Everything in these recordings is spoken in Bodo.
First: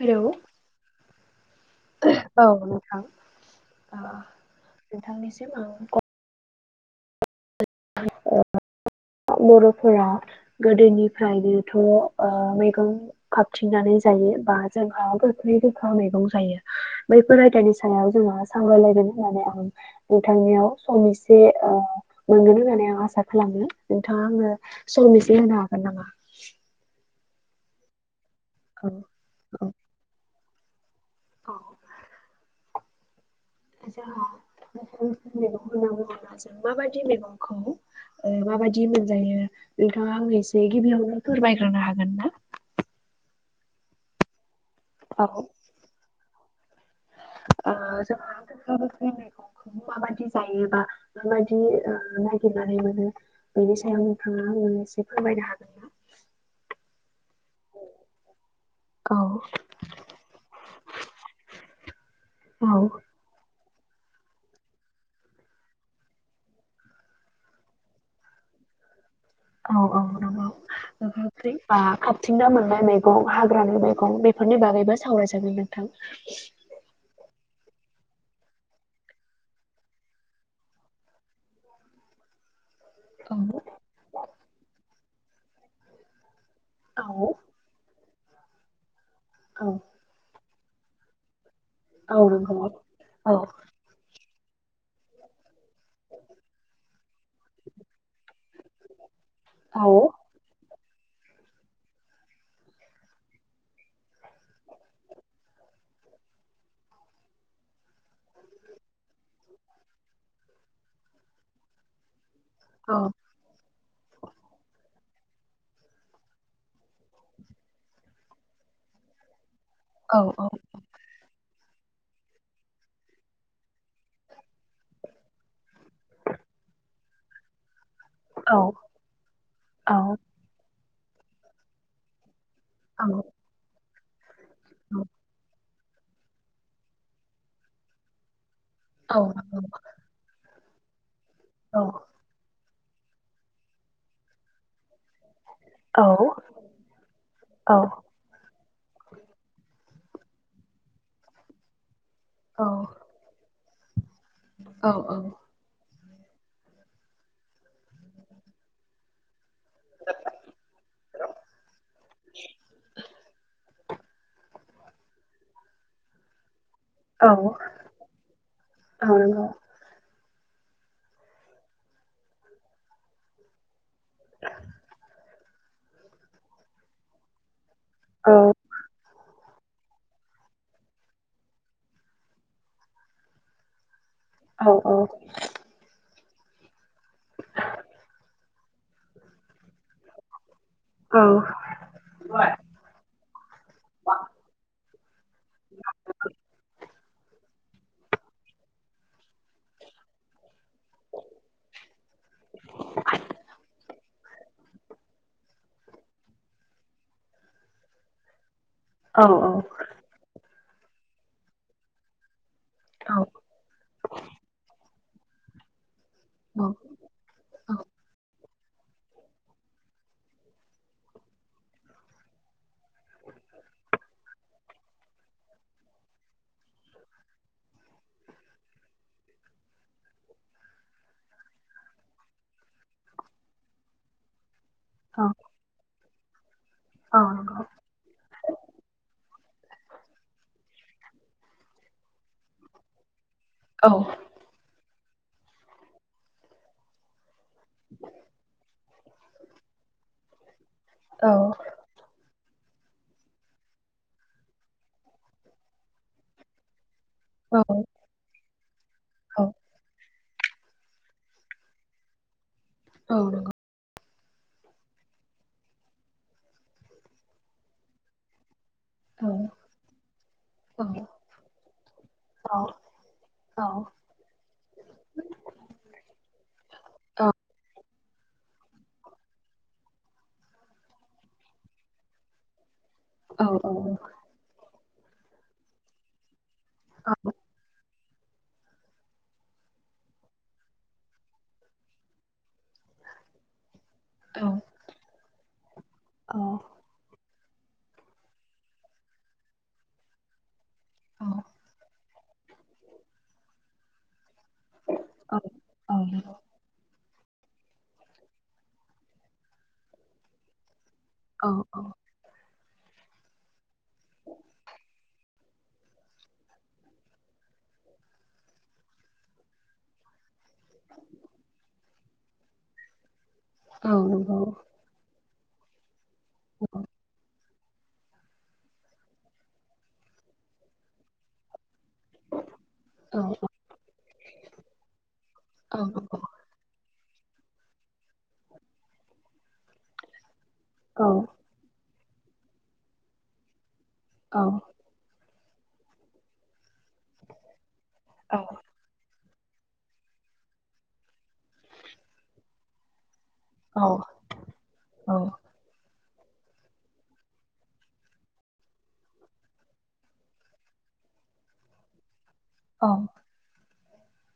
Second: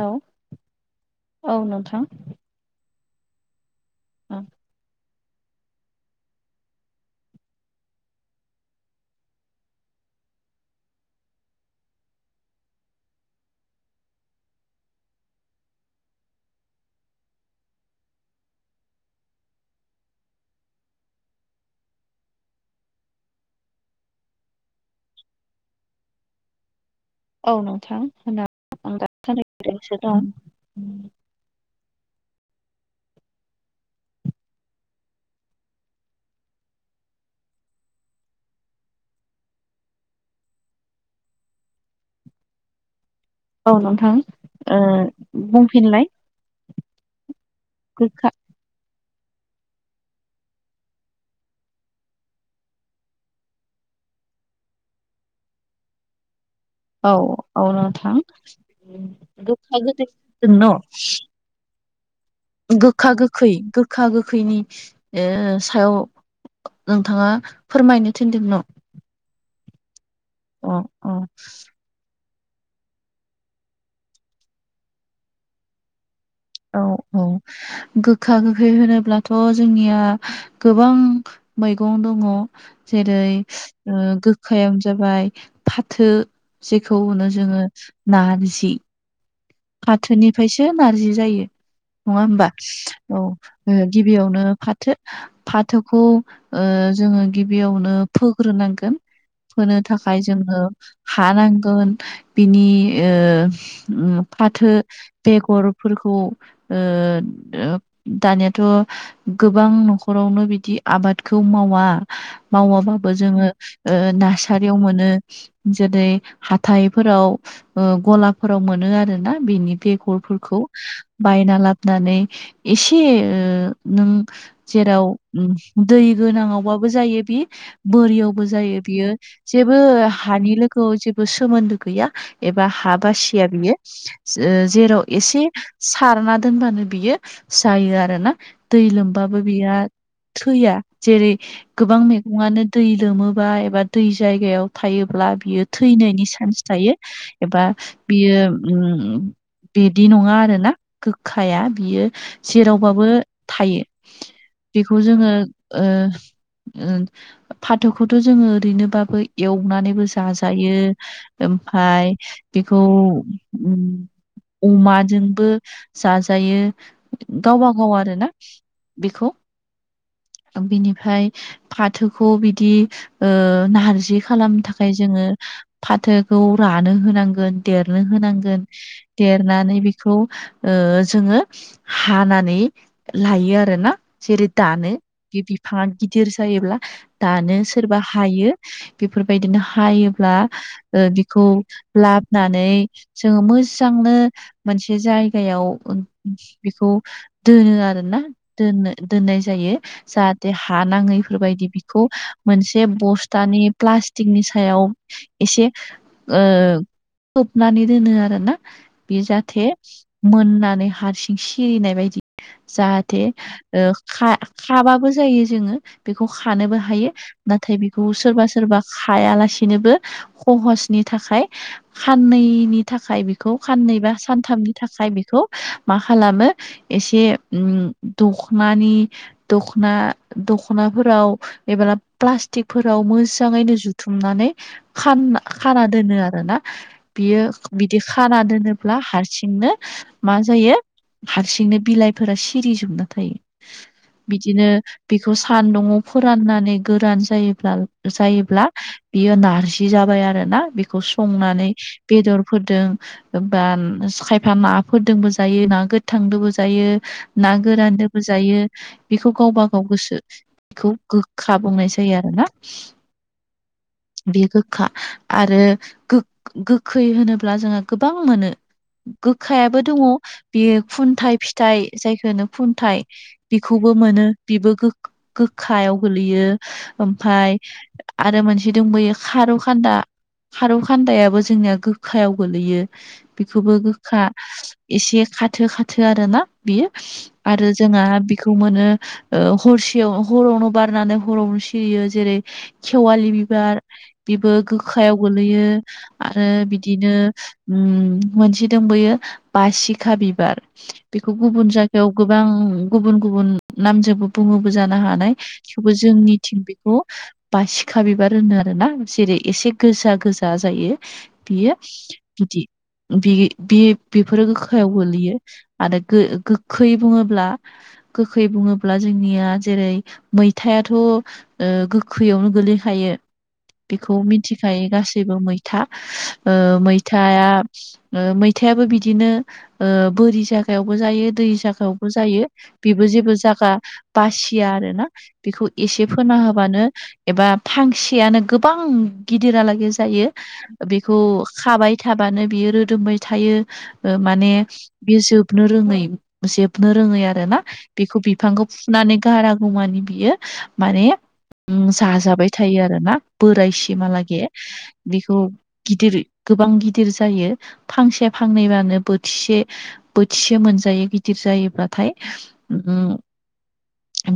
हेलौ आ नोंथां । औ ओं थांनिसै। [unintelligible] [unintelligible] बर'फोरा गोदोनिफ्रायनोथ' ओ मैगं खाबथिंनानै जायो बा जोंहा गोख्रै गोखा मैगं जायो बैफोर आयदानि सायाव जोंहा सांग्रायलाय होननानै नानै नोंथांनियाव सम इसे ओ मोनगोन होननानै आं आसा खालामो नोंथाङा आंनो सम एसे होनो हागोन नामा? औ नोंथां होनना औ [unintelligible] औ जोंहा मैगं होनना बुङोब्ला जों माबायदि मैगंखौ ओ माबायदि मोनजायो नोंथाङा आं एसे गिबियावनो फोरमायग्रोनो हागोन ना? [inaudible] औ नोंथां ओ बुंफिनलाय । ओ [unintelligible] माबादि जायोबा माबाददि ओ नागिरनानै मोनो बेनि सायाव नोंथां [unintelligible] फोराबायनो हागोनना? औ औ नोंथां औ गोखा गोदै [unintelligible] औ गोखा गोखै गोखा गोखैनि ओ सायाव नोंथाङा फोरमायनो थिनदों न'? औ औ अ अ थिंनो मोन्नाय मैगं हाग्रानि मैगं बेफोरनि बागैबो सावरायजागोन नोंथां । औ औ गो खा गोखै होनोब्लाथ' जोंनिया गोबां मैगं दङ' जेरै औ ओ गोखायानो जाबाय फाथो जेखौ होनो औ जोङो नारजि । औ फाथोनिफ्रायसो नारजि जायो औ नङा होमबा नंगौ औ म गिबियाव नो फाथो फाथोखौ ओ जोङो गिबियावनो फोग्रोनांगोन फोनो औ थाखाय जोङो हानांगोन बिनि ओ उम फाथो बेगरफोरखौ ओ ओ दानियाथ' गोबां न'खरावनो बिदि आबादखौ मावा औ मावाबाबो जोङो ओ नारसारियाव मोनो । जेरै हाथाइफोराव ओ गलाफोराव मोनो आरोना बिनि औ औ बेगरफोरखौ बायना ला नानै एसे ओ नों जेराव दै गोनाङावबा जायो बि बोरियावबो औ जायो बियो जेबो औ हानि लोगोआव जेबो सोमोन्दो गैया एबा हा औ बासिया बियो ओ जेराव एसे सारना दोनबानो बियो जायो आरोना। दै औ लोमबाबो बिहा थैया जेरै गोबां मैगङानो दै लोमोबा एबा दै जायगायाव थायोब्ला बियो थैनायनि चान्स थायो एबा बियो बिदि नङा आरोना गोखाया बियो जेरावबाबो थायो बेखौ जोङो ओ ओ फाथोखौथ' जोङो ओरैनोबाबो एवनानैबो जाजायो ओमफ्राय बेखौ अमाजोंबो जाजायो। गावबा गाव आरोना बेखौ बिनिफ्राय फाथोखौ बिदि नारजि खालामनो थाखाय जोङो फाथोखौ रानो होनांगोन देरनो होनांगोन। देरनानै बेखौ जोङो हानानै लायो आरोना जेरै दानो बे बिफाङा गि दिर जायोब्ला दानो सोरबा हायो बेफोरबायदिनो हायोब्ला बिखौ लाबोनानै जोङो मोजांनो मोनसे जायगायाव बेखौ दोनो आरोना दोननाय जायो जाहाथे हा नाङैफोरबायदि बेखौ मोनसे बस्तानि फ्लास्टिक नि सायाव एसे खोबनानै दोनो आरो ना बे जाहाथे मोननानै हारसिं सिरिनाय बायदि जाहाथे खाबाबो जायो जोङो। बेखौ खानोबो हायो नाथाय बेखौ सोरबा सो रबा खायालासेनोबो सहसनि थाखाय साननैनि थाखाय बेखौ साननै बा सानथामनि थाखाय बेखौ मा खालामो एसे दख'नानि दख'ना दख'फोराव एबा प्लास्टिक फोराव मोजाङैनो जुथुमनानै खाना दोनो आरो ना बियो बिदि खाना दोनोब्ला हारसिंनो मा जायो हारसिंनो बिलाइफोरा सिरिजोबना थायो। बिदिनो बेखौ सानदुङआव फोराननानै गोरान जायो ब्ला बियो नारजि जाबाय आरोना बेखौ संनानै बेदर फोरदों बा खायफा ना फोरदोंबो जायो ना गोथांदोंबो जायो। ना गोरानदोबो जायो बेखौ गावबा गाव गोसो बेखौ गोखा बुंनाय जायो आरो ना औ नंगौ। बे गोखा आरो गोखै होनोब्ला जोङो गोबां मोनो। गोखायाबो दङ बेयो खुन्थाइ फिथाइ जायखौ होनो खुन्थाइ बेखौ मोनो बेबो गोखायाव गोलैयो ओमफ्राय आरो मोनसे दंबावो खारौ खान्दा खारौ खान्दायाबो जोंनिया गोखायाव गोलैयो। बेखौबो गोखा एसे खाथो खाथो आरोना बियो आरो जोंहा बेखौ मोनो हरसे हरावनो बारनानै हरावनो सिरियो जेरै खेवालि बिबार बेबो गोखायाव गोलैयो आरो बिदि नो मोनसे दंबावो बासिखा बिबार बेखौ गुबुन जायगायाव गोबां गुबुन गुबुन नामजोंबो बुङोबो जानो हानाय थेवबो जोंनिथिं बेखौ बासिखा बिबार होनो आरोना जेरै एसे गोजा गोजा जायो। बियो बिदि बि बे बेफोरो गोखायाव गोलैयो आरो गोखै बुङोब्ला गोखै बुङोब्ला जोंनिया जेरै मैथायाथ' गोखैयावनो गोलैखायो। बेखौ मिथिखायो गासैबो मैथा ओ मैथा मैथायाबो बिदिनो बोरि साखायावबो जायो दै जागायाव जायो बेबो जेबो जायागा बासिया आरोना बेखौ एसे फोना होबानो। एबा फांसेयानो गोबां गिदिरलागै जायो बेखौ खाबाय थाबानो बियो रोदोमबाय थायो औ माने बेयो जोबनो रोङै जे जोबनो रोङै आरो ना बेखौ बिफांखौ फुनानै गाराागुमानि बियो माने जाजाबाय थायो आरो ना। बोराय औ औ सिमालागे औ बेखौ गिदिर गोबां गिदिर जायो फांसे फांनैबानो बोथिसे-बोथिसे मोनजा यो गदिर जायोब्लाथाय औ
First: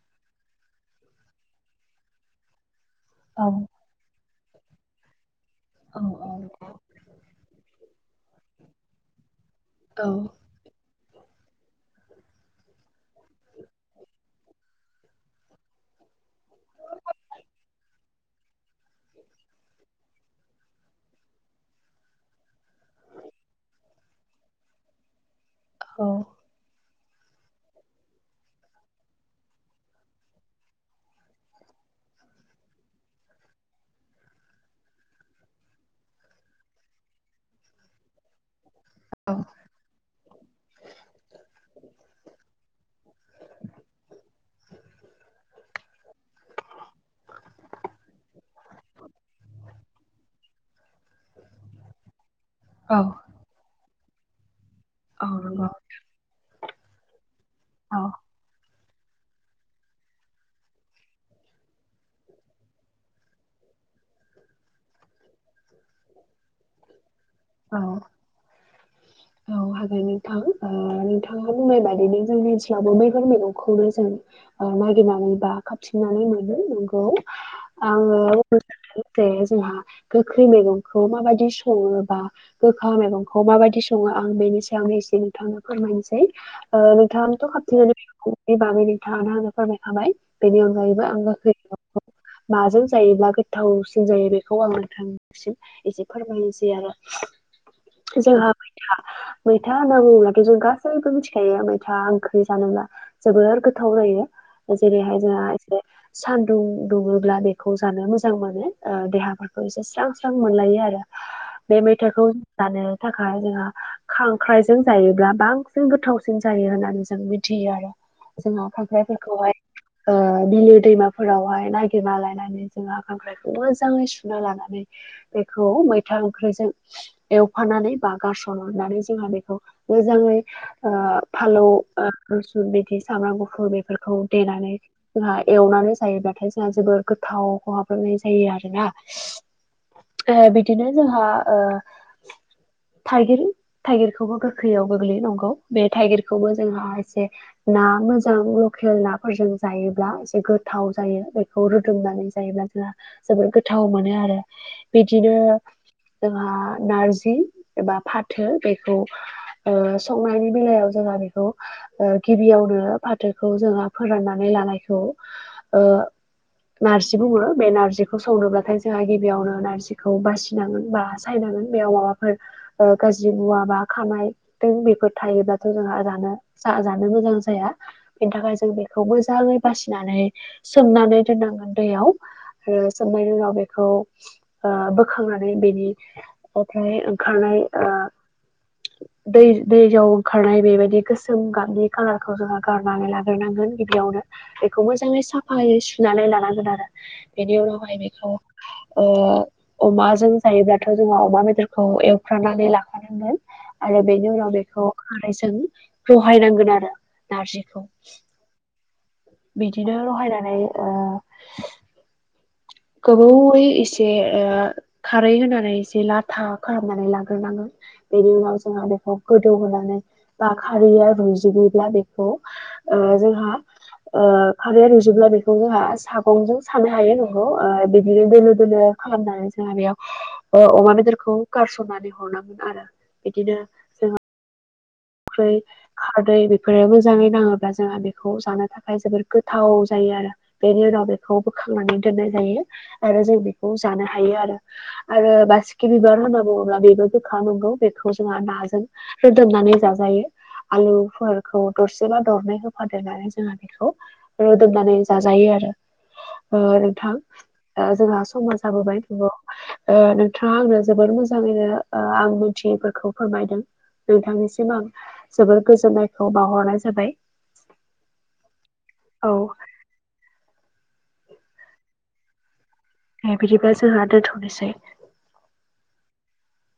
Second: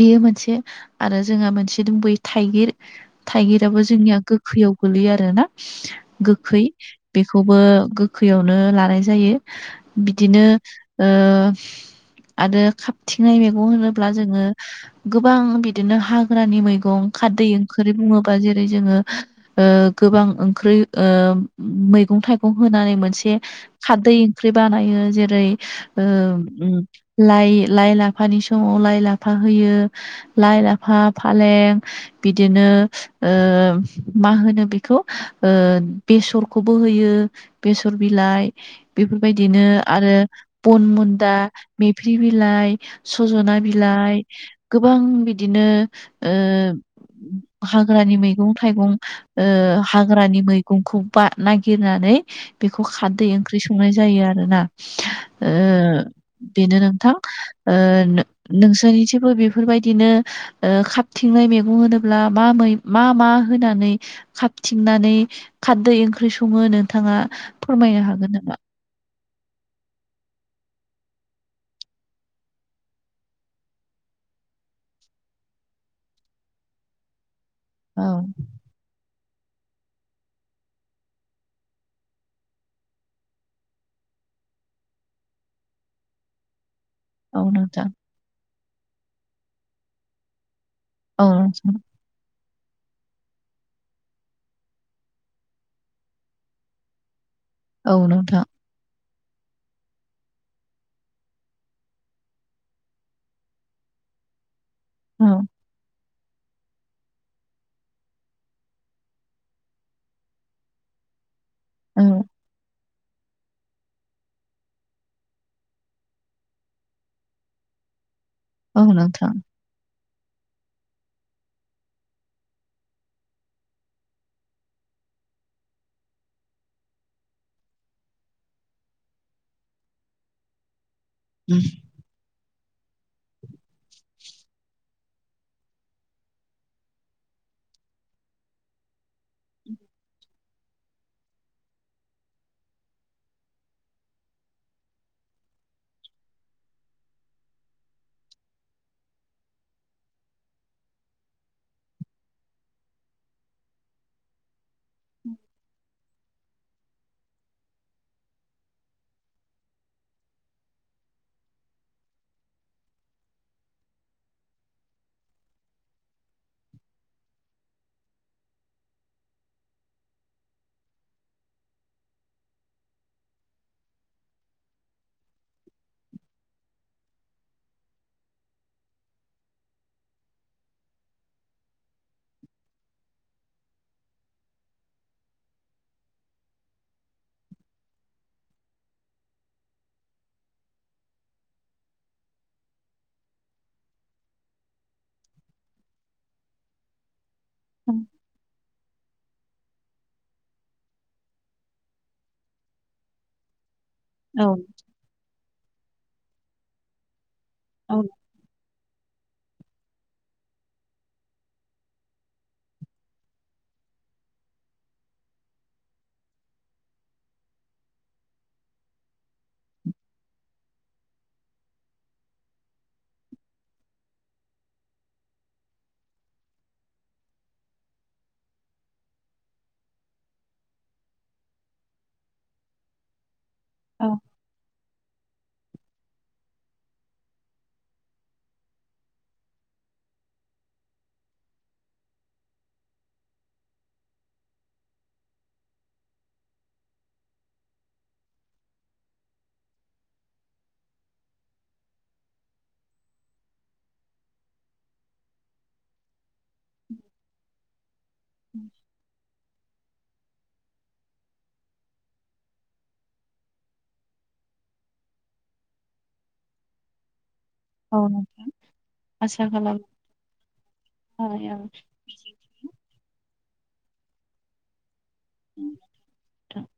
बेयो मोनसे आरो जोंहा मोनसे दंबोयो औ थाइगिर-थाइगिराबो जोंनिया गोखैयाव गोलैयो आरो ना औ गोखै बेखौबो गोखैयावनो लानाय जायो औ बिदिनो ओ आरो खाबथिंनाय मैगं होनोब्ला जोंङो गोबां बिदिनो हाग्रानि मैगं खारदै ओंख्रि बुङोबा जेरै जोंङो गोबां ओंख्रै ओ मैगं थाइगं होनानै मोनसे खारदै ओंख्रि बानायो जेरै ओ औ लाय-लाय लाफानि समाव लाइ लाफा होयो लाय लाफा फालें बिदिनोओ मा होनो बेखौ बेसरखौबो होयो बेसर बिलाइ औ बेफोरबायदिनो आरो बन मुन्दा मेफ्रि बिलाइ सज'ना बिलाइ गोबां बिदिनो ओ हाग्रानि मैगं थाइगं ओ हाग्रानि मै गंखौ बा नागिरनानै बेखौ खारदै ओंख्रि संनाय जायो आरो ना। ओ नंगौ बेनो नोंथां ओ औ नों सोनिथिबो बेफोरबायदिनो ओ खाबथिंनाय मैगं होनोब्ला मा मा मा होना नै खाबथिंनानै खारदै ओंख्रि संङो नोंथाङा औ फोरमायनो हागोन नामा? औ हागोन नोंथां नोंथाङा बुंनाय बाददिनो जोंनि ओनसोलावबो मैगंफोर मैगंखौनो जों नागिरनानै बा खाबथिंनानै मोनो नंगौ औ आंङो जे जोंहा गोखै मैगंखौ माबायदि संङोबा गोखा मैगंखौ माबायदि संङो आं बेनि सायावनो एसे नोंथांनो फोरमायनोसै ओ औ नोंथाङथ' नोंथां खाबथिंनानै बै मेगंनि बागै नोंथाङानो आंनो फोरमायखाबाय बेनि अन गायैबो आं औ गोखै नोंथां माजों जायोब्ला गोथावसिन जायो बेखौ आं नोंथांनिसिम एसे फोरमायनोसै आरो। औ नोंथां जोंहाबै दा मैथा होनना बुङोब्लाथ' जों गासैबो मिथिखायो मैथा ओंख्रि जानोब्ला जोबोर गोथाव जा यो जेरैहाय औ जोंहा जे सानदुं दुंङोब्ला बेखौ जानो मोजां मोनो देहाफोरखौ एसे स्रां स्रां मोनलायो आरो। बे औ मैथाखौ जानो थाखाय जोंहा खांख्राइजों जायोब्ला बांसिन गोथावसिन जायो होननानै जों मिथियो आरो जोंहा औ नोंथां खांख्रायफोरखौहाय ओ बिलो दैमाफोरावहाय नागिरना लायनानै जोंङो खांख्रायखौ मोजाङै सुना लानानै बेखौ मैथा ओं ख्रिजों एवफानानै बा गारसननानै जोंहा बेखौ मोजाङै ओ फालौओ बिदि सामब्राम गुफुर बेफोरखौ देनानै जोंहा एवनानै जायोब्लाथाय जोंहा जोबोर गोथाव खहाबनाय जायो आरोना बिदिनो जोंहा ओ थाइगिर-थाइगिरखौबो गोखैयाव गोग्लैयो नंगौ बे थाइगिरखौबो जोंहा एसे ना मोजां लकेल नाफोरजों जायोब्ला एसे गोथाव जायो बेखौ रोदोमनानै जायोब्ला जोबोर गोथाव मोनो आरो बिदिनो जोंहा नारजि एबा फाथो बेखौ ओ संनायनि बेलायाव जोंहा बेखौ गिबियावनो फाथोखौ जोंहा फोराननानै लानायखौ ओ नारजि बुंङो बे नारजिखौ संनोब्लाथाय जोंहा गिबियावनो नारजिखौ बासि नांगोन बा सायनांगोन बेयाव माबाफोर ओ गाज्रि मुवा बा‌ खानायदों बेफोर थायोबा थ' जोंहा जानो जानो मोजां जाया बेनि थाखाय जों बेखौ मोजाङै बासिनानै सोमनानै दोननांगोन दैयाव आरो सोमनायनि उनाव बेखौ ओ बो खांनानै बेनि फ्राय ओंखारनाय ओ दै दैयाव ओंखारनाय बेबायदि गोसोम गाबनि खालारखौ जोंङो गारनानै लाग्रोनांगोन गिबियावनो बेखौ मोजाङै साफायै सुनानै लानांगोन आरो। बेनि उनावहाय उम। बेखौ ओ अमाजों जायोब्लाथ' जोङो अमा बेदरखौ एवफ्रानानै लाखानांगोन। आरो बेनि औ उनाव बेखौ खारैजों बहायनांगोन आरो नारजिखौ। औ बिदिनो रहायनानै ओ गोबावै एसे ओ खारै होनानै एसे लाथा खालामनानै लाग्रोनांगौ। बेनि उनाव जोंहा बेखौ गोदौहोनानै बा खारैया रुयजोबोब्ला बेखौ ओ जोंहा ओ खारैया रुयजोबब्ला बेखौ जोंहा सागंजों सानो हायो बिदिनो दोलो दोलो खालामनानै जोंहा बेयाव ओ अमा बेदरखौ गारसनानै हर नांगोन आरो बिदिनो औ ख्रै खारदै बेफोरबो मोजाङै नाङोब्ला जानो जोंहा बेखौ जानो थाखाय जोबोर गोथाव जायो आरो बेनि उनाव बेखौ बोखांनानै दोननाय जायो आरो जों बेखौ जानो हायो आरो। आरो बासिकि बिबार होनना बुङोब्ला बेबो गोखा नांगौ बेखौ जोंहा नाजों रोदोमनानै जाज जायो आलुफोरखौ दरसेबा दरनै होफादेरनानै जोङो बेखौ रुदोमनानै जाजायो आरो ओ नोंथां जोंहा समा जाबोबाय नंगौ ओ नोंथाङा आंनो जोबोर मोजाङैनो ओ आं मोनथियैफोरखौ फोरमायदों। नोंथांनिसिम आं जोबोर गोजोननायखौ बावहरनाय जाबाय। औ नोंथां औ आसा खालाम थाबाय औ दे बिदिबा जोंहा दोन्थ'नोसै। नोंथां